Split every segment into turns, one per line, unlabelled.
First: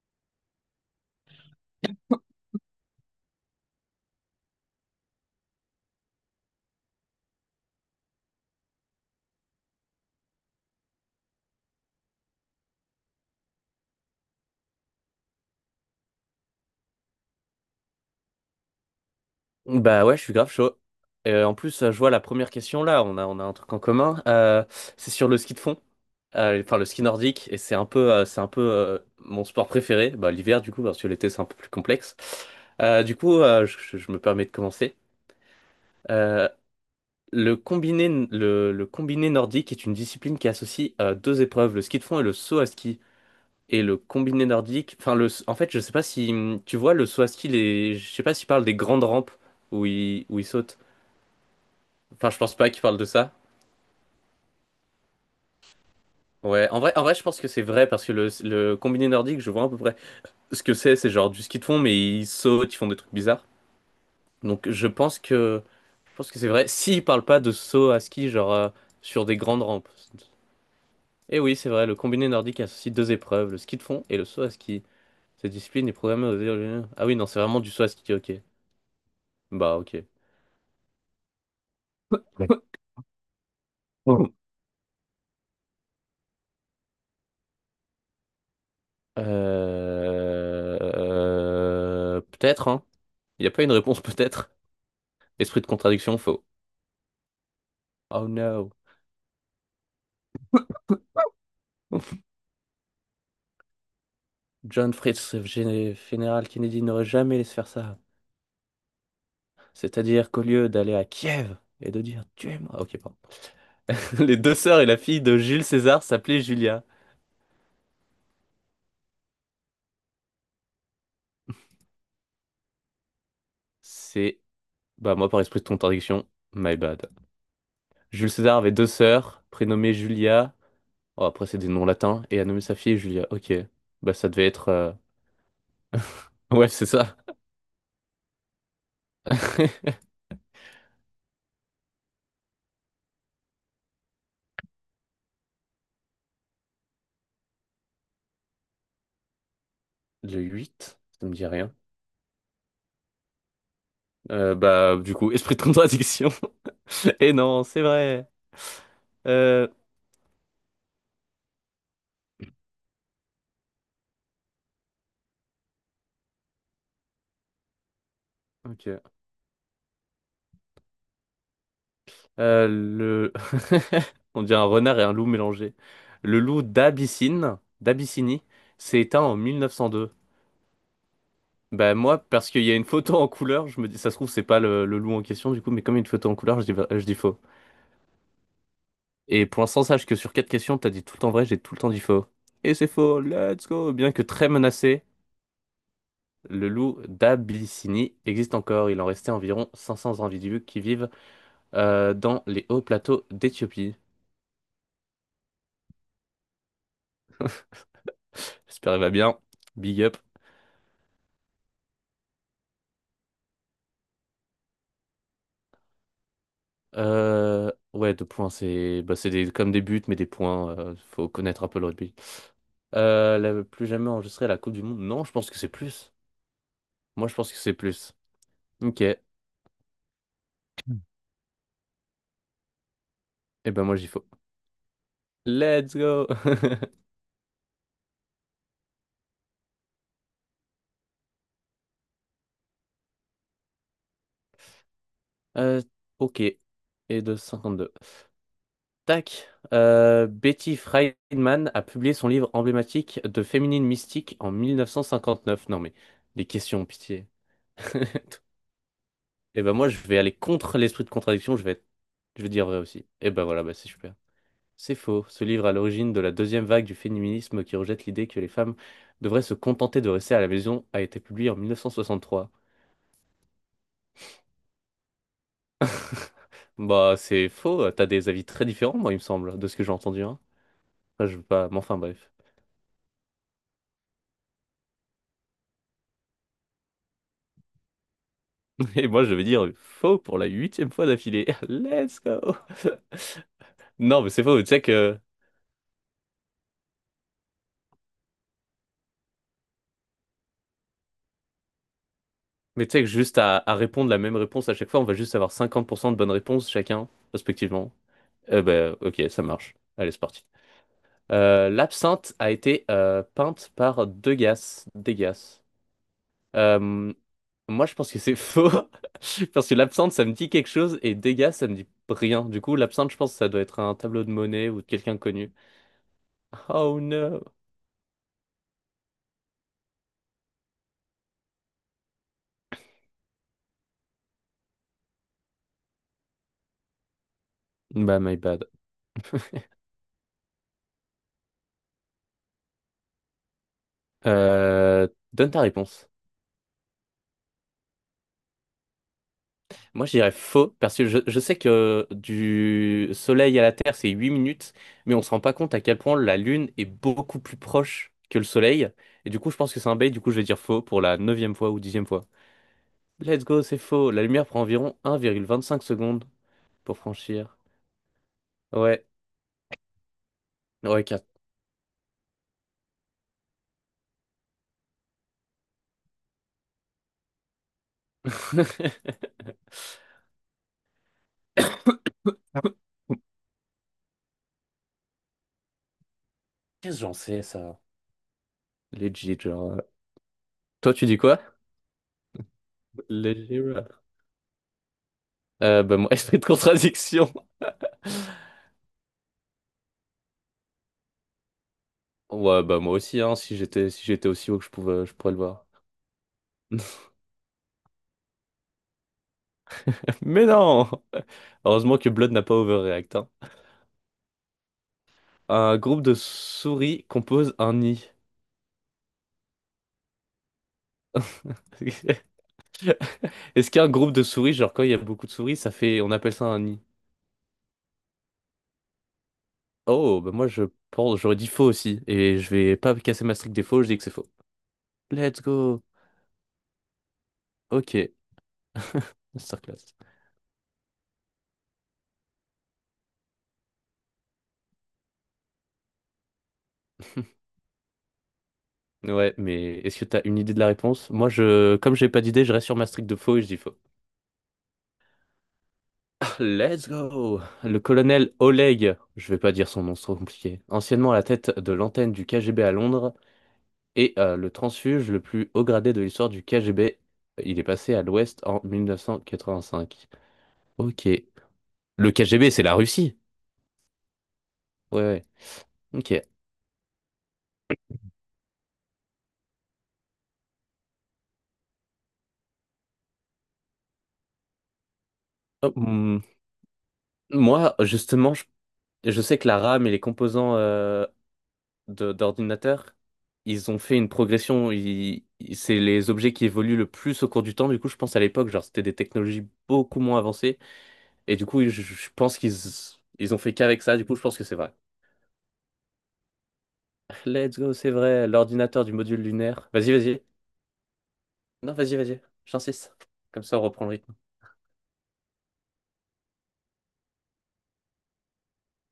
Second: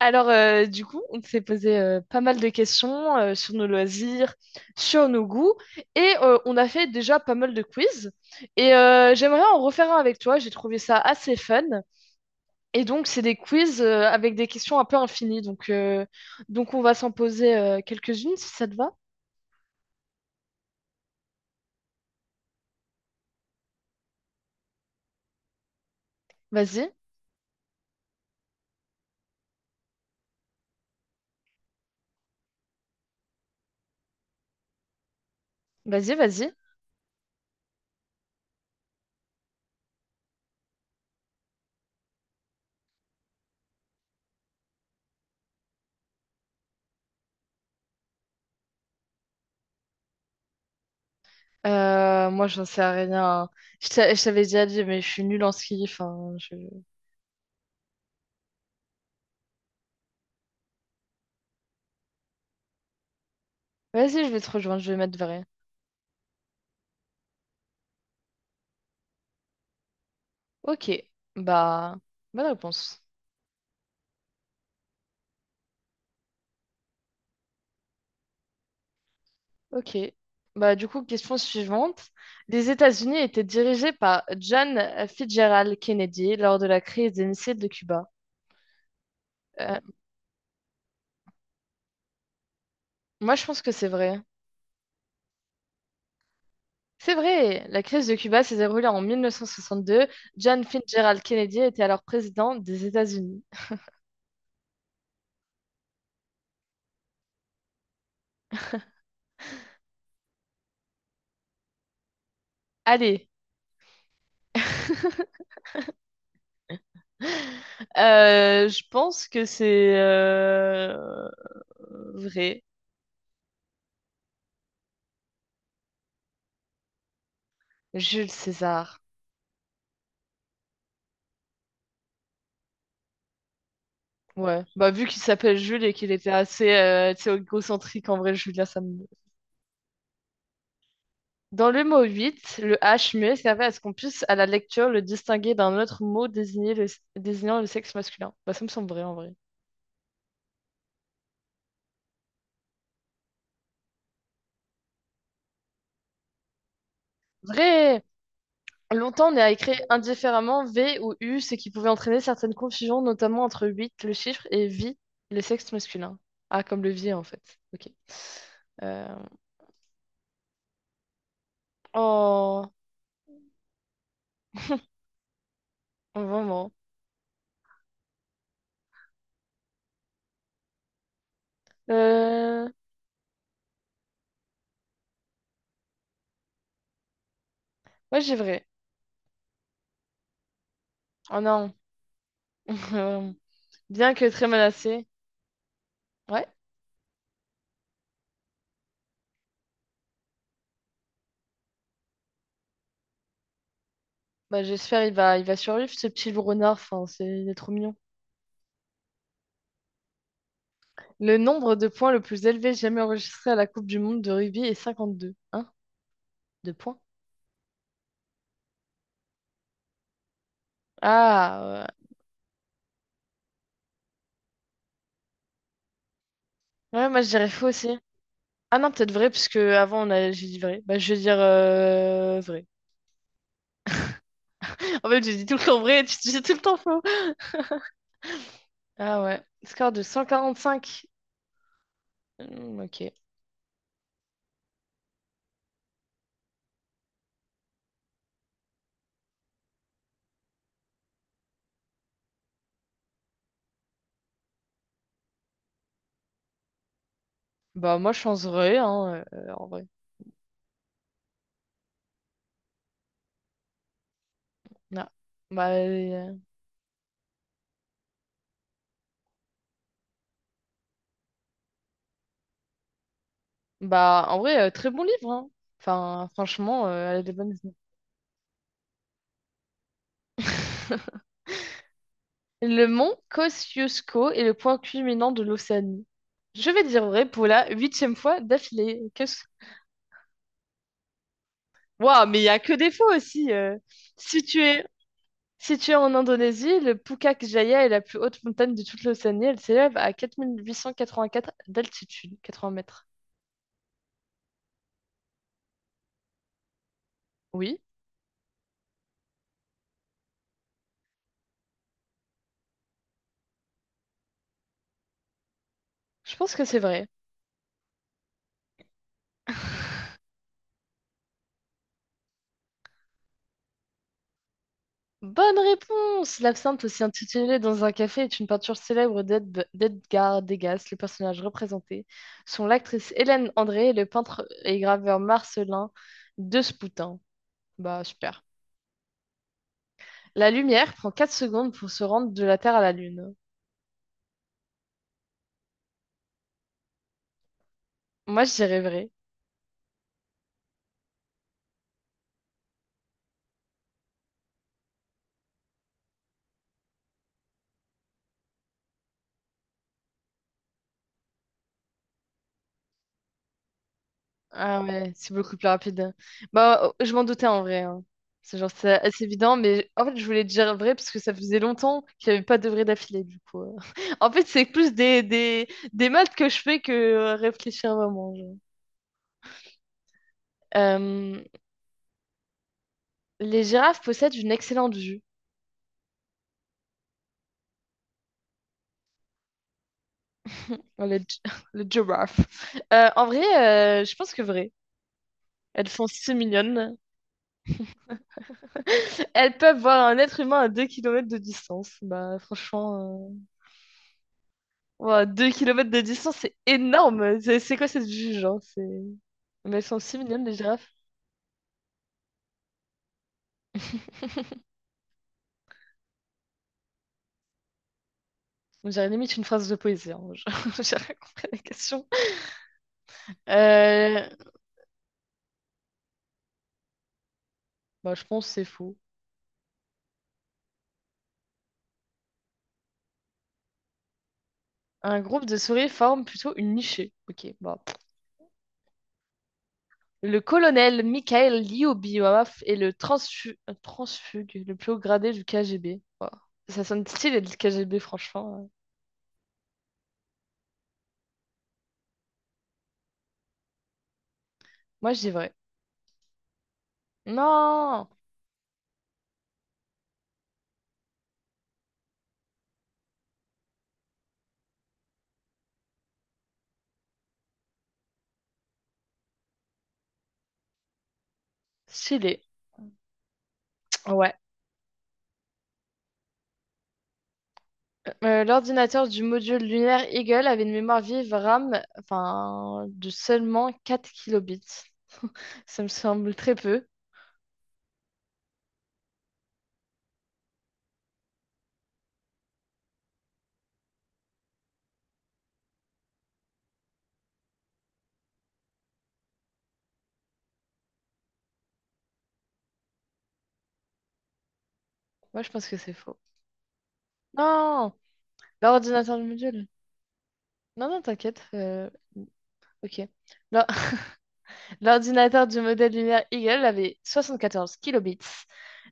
Alors, du coup, on s'est posé pas mal de questions sur nos loisirs, sur nos goûts, et on a fait déjà pas mal de quiz. Et j'aimerais en refaire un avec toi, j'ai trouvé ça assez fun. Et donc, c'est des quiz avec des questions un peu infinies. Donc, on va s'en poser quelques-unes si ça te va.
Bah ouais, je suis grave chaud. En plus, je vois la première question là, on a un truc en commun. C'est sur le ski de fond. Enfin, le
Vas-y,
ski nordique, et c'est un peu mon sport préféré, bah, l'hiver du coup, parce que l'été c'est un peu plus complexe. Du coup, je me permets de commencer.
vas-y,
Euh,
vas-y.
le combiné nordique est une discipline qui associe deux épreuves, le ski de fond et le saut à ski. Et le combiné nordique, enfin, le, en fait, je sais pas si tu vois le saut à ski, les, je sais pas s'il parle des grandes rampes où ils sautent. Enfin, je
Moi,
pense
j'en
pas qu'il
sais
parle de ça.
rien. Je t'avais déjà dit, mais je suis nulle en ski. Enfin, je...
Ouais, en vrai, je pense que c'est vrai parce que le combiné nordique, je vois à peu près ce que c'est genre du ski de fond, mais ils sautent, ils font des trucs bizarres.
Vas-y, je vais te
Donc
rejoindre,
je
je vais mettre
pense
vrai.
que je pense que c'est vrai. S'ils parlent pas de saut à ski, genre sur des grandes rampes.
Ok,
Et oui, c'est vrai, le
bah,
combiné
bonne
nordique associe
réponse.
deux épreuves, le ski de fond et le saut à ski. Cette discipline est programmée aux... Ah oui, non, c'est vraiment du saut à ski, ok. Bah ok.
Ok. Bah, du coup, question suivante.
D'accord.
Les États-Unis étaient dirigés par John Fitzgerald Kennedy lors de la crise des missiles de Cuba. Euh,
Peut-être, hein.
Moi,
Il
je
n'y a
pense
pas
que
une
c'est
réponse,
vrai.
peut-être. Esprit de contradiction, faux.
C'est vrai! La crise de
Oh
Cuba s'est
no.
déroulée en 1962. John Fitzgerald Kennedy était alors président des États-Unis.
John Fritz, général Kennedy, n'aurait jamais laissé faire ça. C'est-à-dire qu'au lieu d'aller à Kiev et de dire tuez-moi, ok, pardon.
Allez,
Les deux sœurs et la fille de Jules César s'appelaient Julia.
je pense que c'est vrai.
C'est, bah moi par esprit de contradiction, my bad. Jules
Jules
César avait deux
César.
sœurs, prénommées Julia. Oh, après c'est des noms latins et a nommé sa fille Julia. Ok, bah ça devait
Ouais.
être,
Bah, vu qu'il s'appelle Jules et qu'il était
ouais
assez
c'est ça.
tu sais, égocentrique, en vrai, Julia, ça me... Dans le mot 8, le H muet servait à ce qu'on puisse, à la lecture, le distinguer d'un autre mot désignant le sexe masculin. Bah, ça me semble vrai en vrai.
Le 8 ça me dit rien. Bah du coup esprit de contradiction. Et non, c'est
Vrai!
vrai.
Longtemps, on a
Euh,
écrit indifféremment V ou U, ce qui pouvait entraîner certaines confusions, notamment entre 8, le chiffre, et vie, le sexe masculin. Ah, comme le vie en fait. Ok.
ok.
Euh, Oh,
Le... On dit un renard et un loup mélangés. Le loup
vraiment.
d'Abyssinie, s'est éteint en 1902. Ben moi, parce qu'il
Euh...
y a une photo en couleur, je me dis, ça se trouve, c'est pas le loup en question, du coup, mais comme il y a une photo en couleur, je dis faux.
Ouais, j'ai vrai.
Et pour l'instant, sache que sur quatre questions, t'as dit tout le temps
Oh
vrai, j'ai
non.
tout le temps dit faux. Et c'est faux, let's go! Bien
Bien
que
que très
très menacé,
menacé. Ouais.
le loup d'Abyssinie existe encore. Il en restait environ 500 individus qui vivent dans les hauts plateaux d'Éthiopie.
Bah, j'espère il va survivre, ce petit loup renard. Enfin, c'est, il est trop mignon.
J'espère qu'il va bien. Big up.
Le nombre de points le plus élevé jamais enregistré à la Coupe du Monde de rugby est 52. Hein? De points?
Ouais, deux points, c'est bah, c'est des, comme des buts, mais des points. Euh, faut connaître un peu
Ah,
le rugby. Plus jamais enregistré à la Coupe du Monde. Non, je pense que c'est plus.
ouais. Ouais, moi je
Moi, je
dirais
pense que
faux
c'est
aussi.
plus.
Ah non,
Ok.
peut-être
Eh
vrai, parce que avant on a... j'ai dit vrai. Bah, je vais dire vrai.
ben, moi, j'y faut.
En fait, j'ai dit tout le temps
Let's
vrai et tu
go!
dis tout le temps faux. Ah ouais. Score de 145. Hmm, ok.
Euh, ok. Et de 52. Tac. Betty Friedman a publié son livre emblématique de féminine mystique en 1959. Non, mais les questions, pitié.
Bah, moi je pense vrai, hein,
Et
en
ben
vrai.
moi, je vais aller contre l'esprit de contradiction, je vais dire vrai aussi. Et ben voilà, bah c'est super. C'est
Ah.
faux. Ce livre
Bah,
est à l'origine de la
euh,
deuxième vague du féminisme qui rejette l'idée que les femmes devraient se contenter de rester à la maison a été publié en 1963.
bah, en vrai, très bon livre, hein. Enfin, franchement,
Bah
elle a des
c'est
bonnes idées.
faux, t'as des avis très différents, moi, il me semble, de ce que j'ai entendu, hein. Enfin, je veux pas, mais enfin bref.
Le mont Kosciuszko est le point culminant de l'Océanie. Je vais dire vrai pour la huitième fois d'affilée.
Et moi, je vais dire faux pour la huitième fois d'affilée. Let's
Waouh, mais il n'y
go!
a que des fois aussi.
Non, mais c'est faux, tu sais
Située,
que
située en Indonésie, le Pukak Jaya est la plus haute montagne de toute l'Océanie. Elle s'élève à 4884 d'altitude, 80
mais tu sais que
mètres.
juste à répondre la même réponse à chaque fois, on va juste avoir 50% de bonnes réponses chacun,
Oui,
respectivement. Eh ben, ok, ça marche. Allez, c'est parti. L'absinthe a été peinte par Degas. Degas.
je pense que c'est vrai.
Euh, Moi, je pense que c'est faux. Parce que l'absinthe, ça me dit quelque chose et Degas, ça me dit rien. Du coup, l'absinthe, je pense que ça doit être un tableau de Monet ou de quelqu'un de connu.
Bonne réponse! L'absinthe,
Oh
aussi
no!
intitulée dans un café, est une peinture célèbre d'Edgar Degas, le personnage représenté, sont l'actrice Hélène André et le peintre et graveur Marcelin Despoutin. Bah,
Bah, my
super.
bad.
La lumière prend 4 secondes pour se rendre de la Terre à la Lune.
Donne ta réponse.
Moi, je dirais vrai.
Moi, je dirais faux, parce que je sais que du Soleil à la Terre, c'est 8 minutes, mais on se rend pas compte à quel point la Lune est beaucoup plus proche que le Soleil. Et du coup, je pense que c'est un bait, du coup, je vais dire faux pour la neuvième fois ou dixième fois. Let's go, c'est faux. La lumière prend
Ah
environ
ouais, c'est beaucoup plus
1,25
rapide.
secondes
Bah,
pour
oh, je m'en doutais
franchir.
en vrai. Hein. C'est genre, c'est
Ouais,
assez évident, mais en fait, je voulais dire vrai
ouais,
parce que
quatre
ça faisait longtemps qu'il n'y avait pas de vrai d'affilée, du coup. En fait, c'est plus des maths que je fais que réfléchir vraiment. Genre. Euh, les girafes possèdent une excellente vue.
Qu'est-ce que j'en sais, ça? Legit, genre. Toi,
Oh,
tu dis quoi?
Le girafe. En vrai,
Legit. Rap.
je pense que vrai. Elles
Bah,
sont
moi,
si
esprit de
mignonnes.
contradiction.
Elles peuvent voir un être humain à 2 kilomètres de distance. Bah,
Ouais, bah moi aussi,
franchement.
hein, si j'étais aussi haut que je pouvais, je
Wow,
pourrais le
2
voir.
kilomètres de distance, c'est énorme! C'est quoi cette juge, hein? C'est... Mais elles sont si mignonnes,
Mais
les girafes.
non! Heureusement que Blood n'a pas overreact. Hein. Un groupe de souris compose un nid.
On dirait limite une phrase de poésie. Hein. J'ai rien compris à la question.
Est-ce qu'un groupe de
Euh,
souris, genre quand il y a beaucoup de souris, ça fait, on appelle ça un nid?
Bah, je pense que c'est faux.
Oh, bah moi j'aurais dit faux aussi. Et je vais pas casser ma streak des faux, je dis que c'est faux.
Un
Let's
groupe de
go!
souris forme plutôt une nichée. Ok, bah. Pff.
Ok, masterclass.
Le colonel Mikhail Lyubimov est le transfugue, le plus haut gradé du KGB. Wow. Ça sonne stylé, le KGB, franchement.
Ouais, mais est-ce que t'as une idée de la réponse? Moi, comme j'ai pas d'idée, je reste sur ma streak de faux et je dis faux.
Moi, je dis vrai.
Let's go! Le
Non!
colonel Oleg, je vais pas dire son nom, c'est trop compliqué, anciennement à la tête de l'antenne du KGB à Londres et le transfuge le plus haut gradé de l'histoire du KGB, il est passé à l'Ouest en 1985. Ok. Le
Stylé.
KGB, c'est la Russie?
Ouais.
Ouais. Ok.
L'ordinateur du module lunaire Eagle avait une mémoire vive RAM enfin, de seulement 4 kilobits.
Oh,
Ça me
hmm.
semble très peu.
Moi, justement, je sais que la RAM et les composants d'ordinateur, ils ont fait une progression. C'est les objets qui évoluent le plus au cours du temps. Du coup, je pense à l'époque, genre, c'était des technologies beaucoup moins avancées. Et du coup, je pense qu'ils ils ont fait qu'avec ça. Du coup, je pense que c'est vrai.
Moi, je pense que c'est faux.
Let's go, c'est
Non!
vrai. L'ordinateur du
L'ordinateur
module
du module.
lunaire. Vas-y.
Non, non, t'inquiète.
Non, vas-y. J'insiste.
Ok.
Comme ça, on
L'or-
reprend le rythme.
L'ordinateur du modèle lunaire Eagle avait 74 kilobits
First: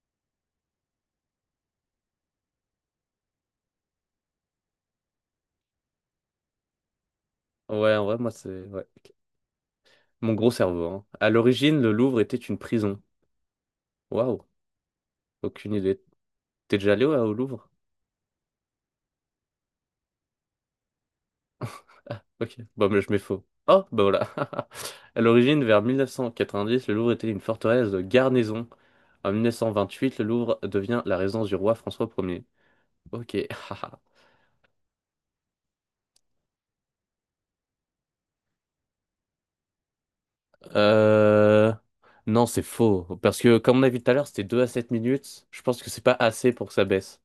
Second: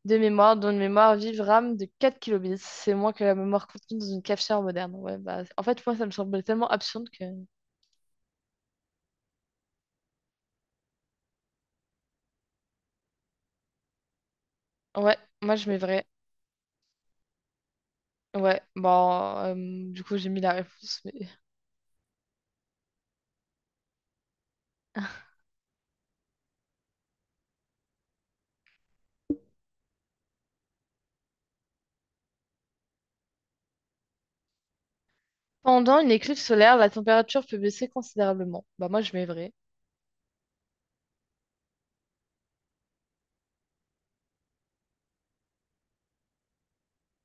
de mémoire, dont une mémoire vive RAM de 4 kilobits. C'est moins que la mémoire contenue dans une cafetière moderne. Ouais, bah, en fait, moi, ça me semblait tellement absurde que...
Ouais, en vrai, moi, c'est. Ouais. Mon gros cerveau. Hein. À l'origine, le Louvre était une prison. Waouh.
Ouais, moi, je
Aucune
mets
idée.
vrai.
T'es déjà allé ouais, au Louvre?
Ouais, bon, euh, du coup j'ai mis la réponse, mais...
Ok, bon, mais je mets faux. Oh, bah voilà. À l'origine, vers 1990, le Louvre était une forteresse de garnison. En 1928, le Louvre devient la résidence du roi François Ier. Ok, haha.
Pendant une éclipse solaire, la température peut baisser considérablement. Bah moi je mets vrai.
euh... Non, c'est faux. Parce que, comme on a vu tout à l'heure, c'était 2 à 7 minutes. Je pense que c'est pas assez pour que ça baisse.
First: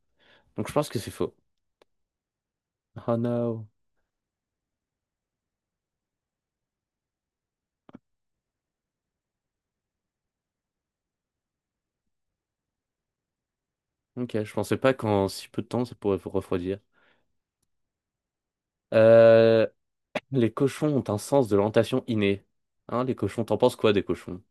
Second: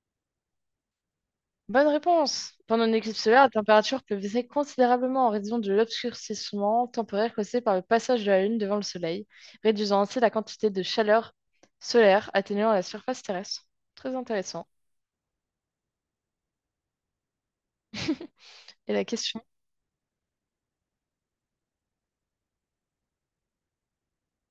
Donc, je pense que c'est faux.
Bonne réponse. Pendant une
Oh
éclipse solaire, la
no.
température peut baisser considérablement en raison de l'obscurcissement temporaire causé par le passage de la Lune devant le Soleil, réduisant ainsi la quantité de chaleur solaire atteignant la surface terrestre. Très
Ok, je
intéressant.
pensais pas qu'en si peu de temps, ça pourrait vous refroidir.
Et la question?
Euh... Les cochons ont un sens de l'orientation inné. Hein, les cochons, t'en penses quoi des cochons?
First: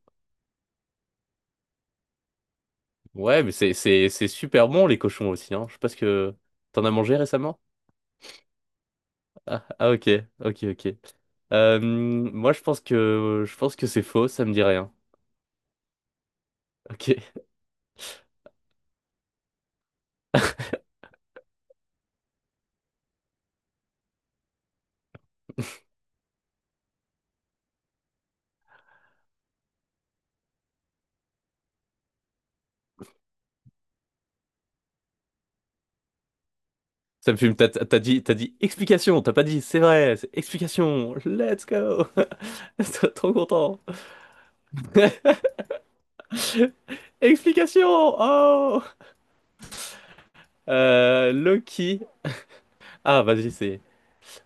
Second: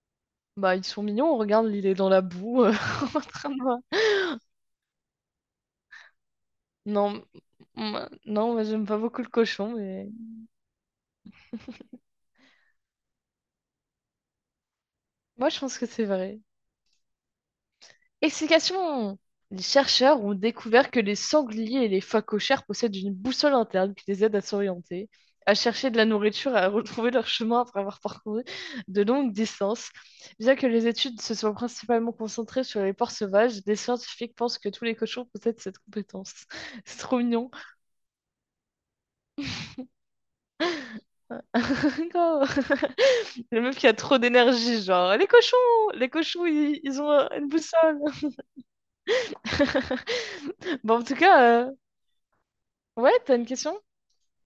Bah ils sont mignons, on regarde, il est dans la boue, en
Ouais,
train
mais c'est
de...
c'est c'est super bon les cochons aussi, hein. Je sais pas ce que t'en as
Non,
mangé récemment?
non, moi j'aime pas beaucoup le
Ah,
cochon,
ah,
mais...
ok. Moi je pense que c'est faux, ça me dit rien.
Moi, je pense que c'est vrai.
Ok.
Explication. Les chercheurs ont découvert que les sangliers et les phoques cochères possèdent une boussole interne qui les aide à s'orienter, à chercher de la nourriture et à retrouver leur chemin après avoir parcouru de longues distances. Bien que les études se soient principalement concentrées sur les porcs sauvages, des scientifiques pensent que tous les cochons possèdent cette compétence. C'est trop
Ça me
mignon.
fume. T'as dit explication, t'as pas dit c'est vrai, c'est explication. Let's go.
Oh,
Trop
le meuf
content.
qui a trop d'énergie, genre, les cochons, ils ont une
Explication.
boussole.
Oh.
Bon, en tout cas,
Loki.
ouais,
Ah
t'as une
vas-y
question?
c'est.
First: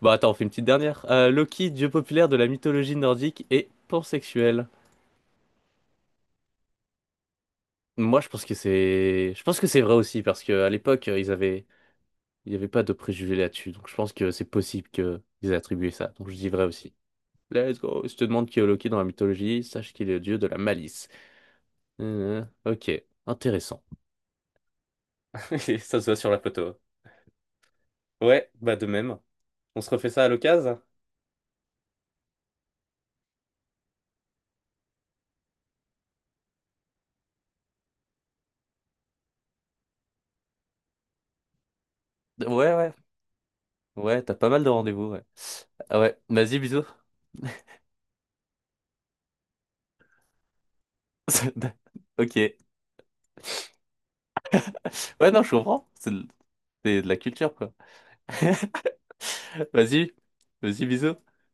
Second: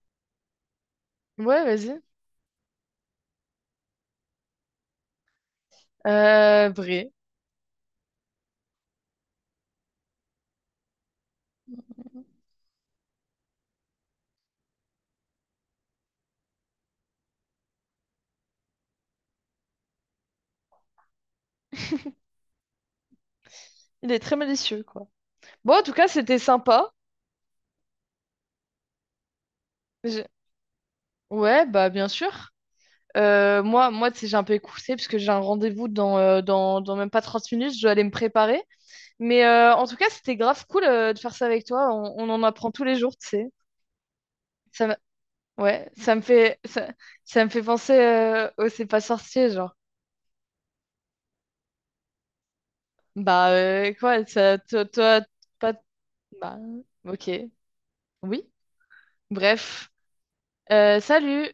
Bon attends, on fait une petite dernière.
Ouais,
Loki, dieu
vas-y.
populaire de la mythologie nordique et pansexuel.
Vrai.
Moi, je pense que c'est vrai aussi parce que à l'époque, ils avaient, il n'y avait pas de préjugés là-dessus. Donc, je pense que c'est possible qu'ils aient attribué ça. Donc, je dis vrai aussi. Let's go. Si je te demande qui est Loki dans la mythologie, sache qu'il est le dieu de la malice. Ok, intéressant.
Il est très malicieux, quoi. Bon, en tout
Ça se
cas,
voit sur la
c'était
photo.
sympa.
Ouais, bah de même. On se refait ça à
J'ai-
l'occasion?
Ouais, bah, bien sûr. Moi, tu sais, j'ai un peu écouté parce que j'ai un rendez-vous dans, même pas 30 minutes. Je dois aller me préparer. Mais en tout cas, c'était grave cool de faire ça avec toi. On en apprend
Ouais,
tous
ouais,
les jours, tu sais.
ouais. T'as pas mal de
Ça, me-
rendez-vous. Ouais.
ouais,
Ah ouais. Vas-y, bisous.
ça me fait penser au C'est pas sorcier, genre.
Ok.
Bah, quoi, ça, toi, toi,
Ouais, non, je
pas.
comprends. C'est de
Bah,
c'est de la
ok.
culture, quoi.
Oui. Bref.
Vas-y, vas-y, bisous.
Salut!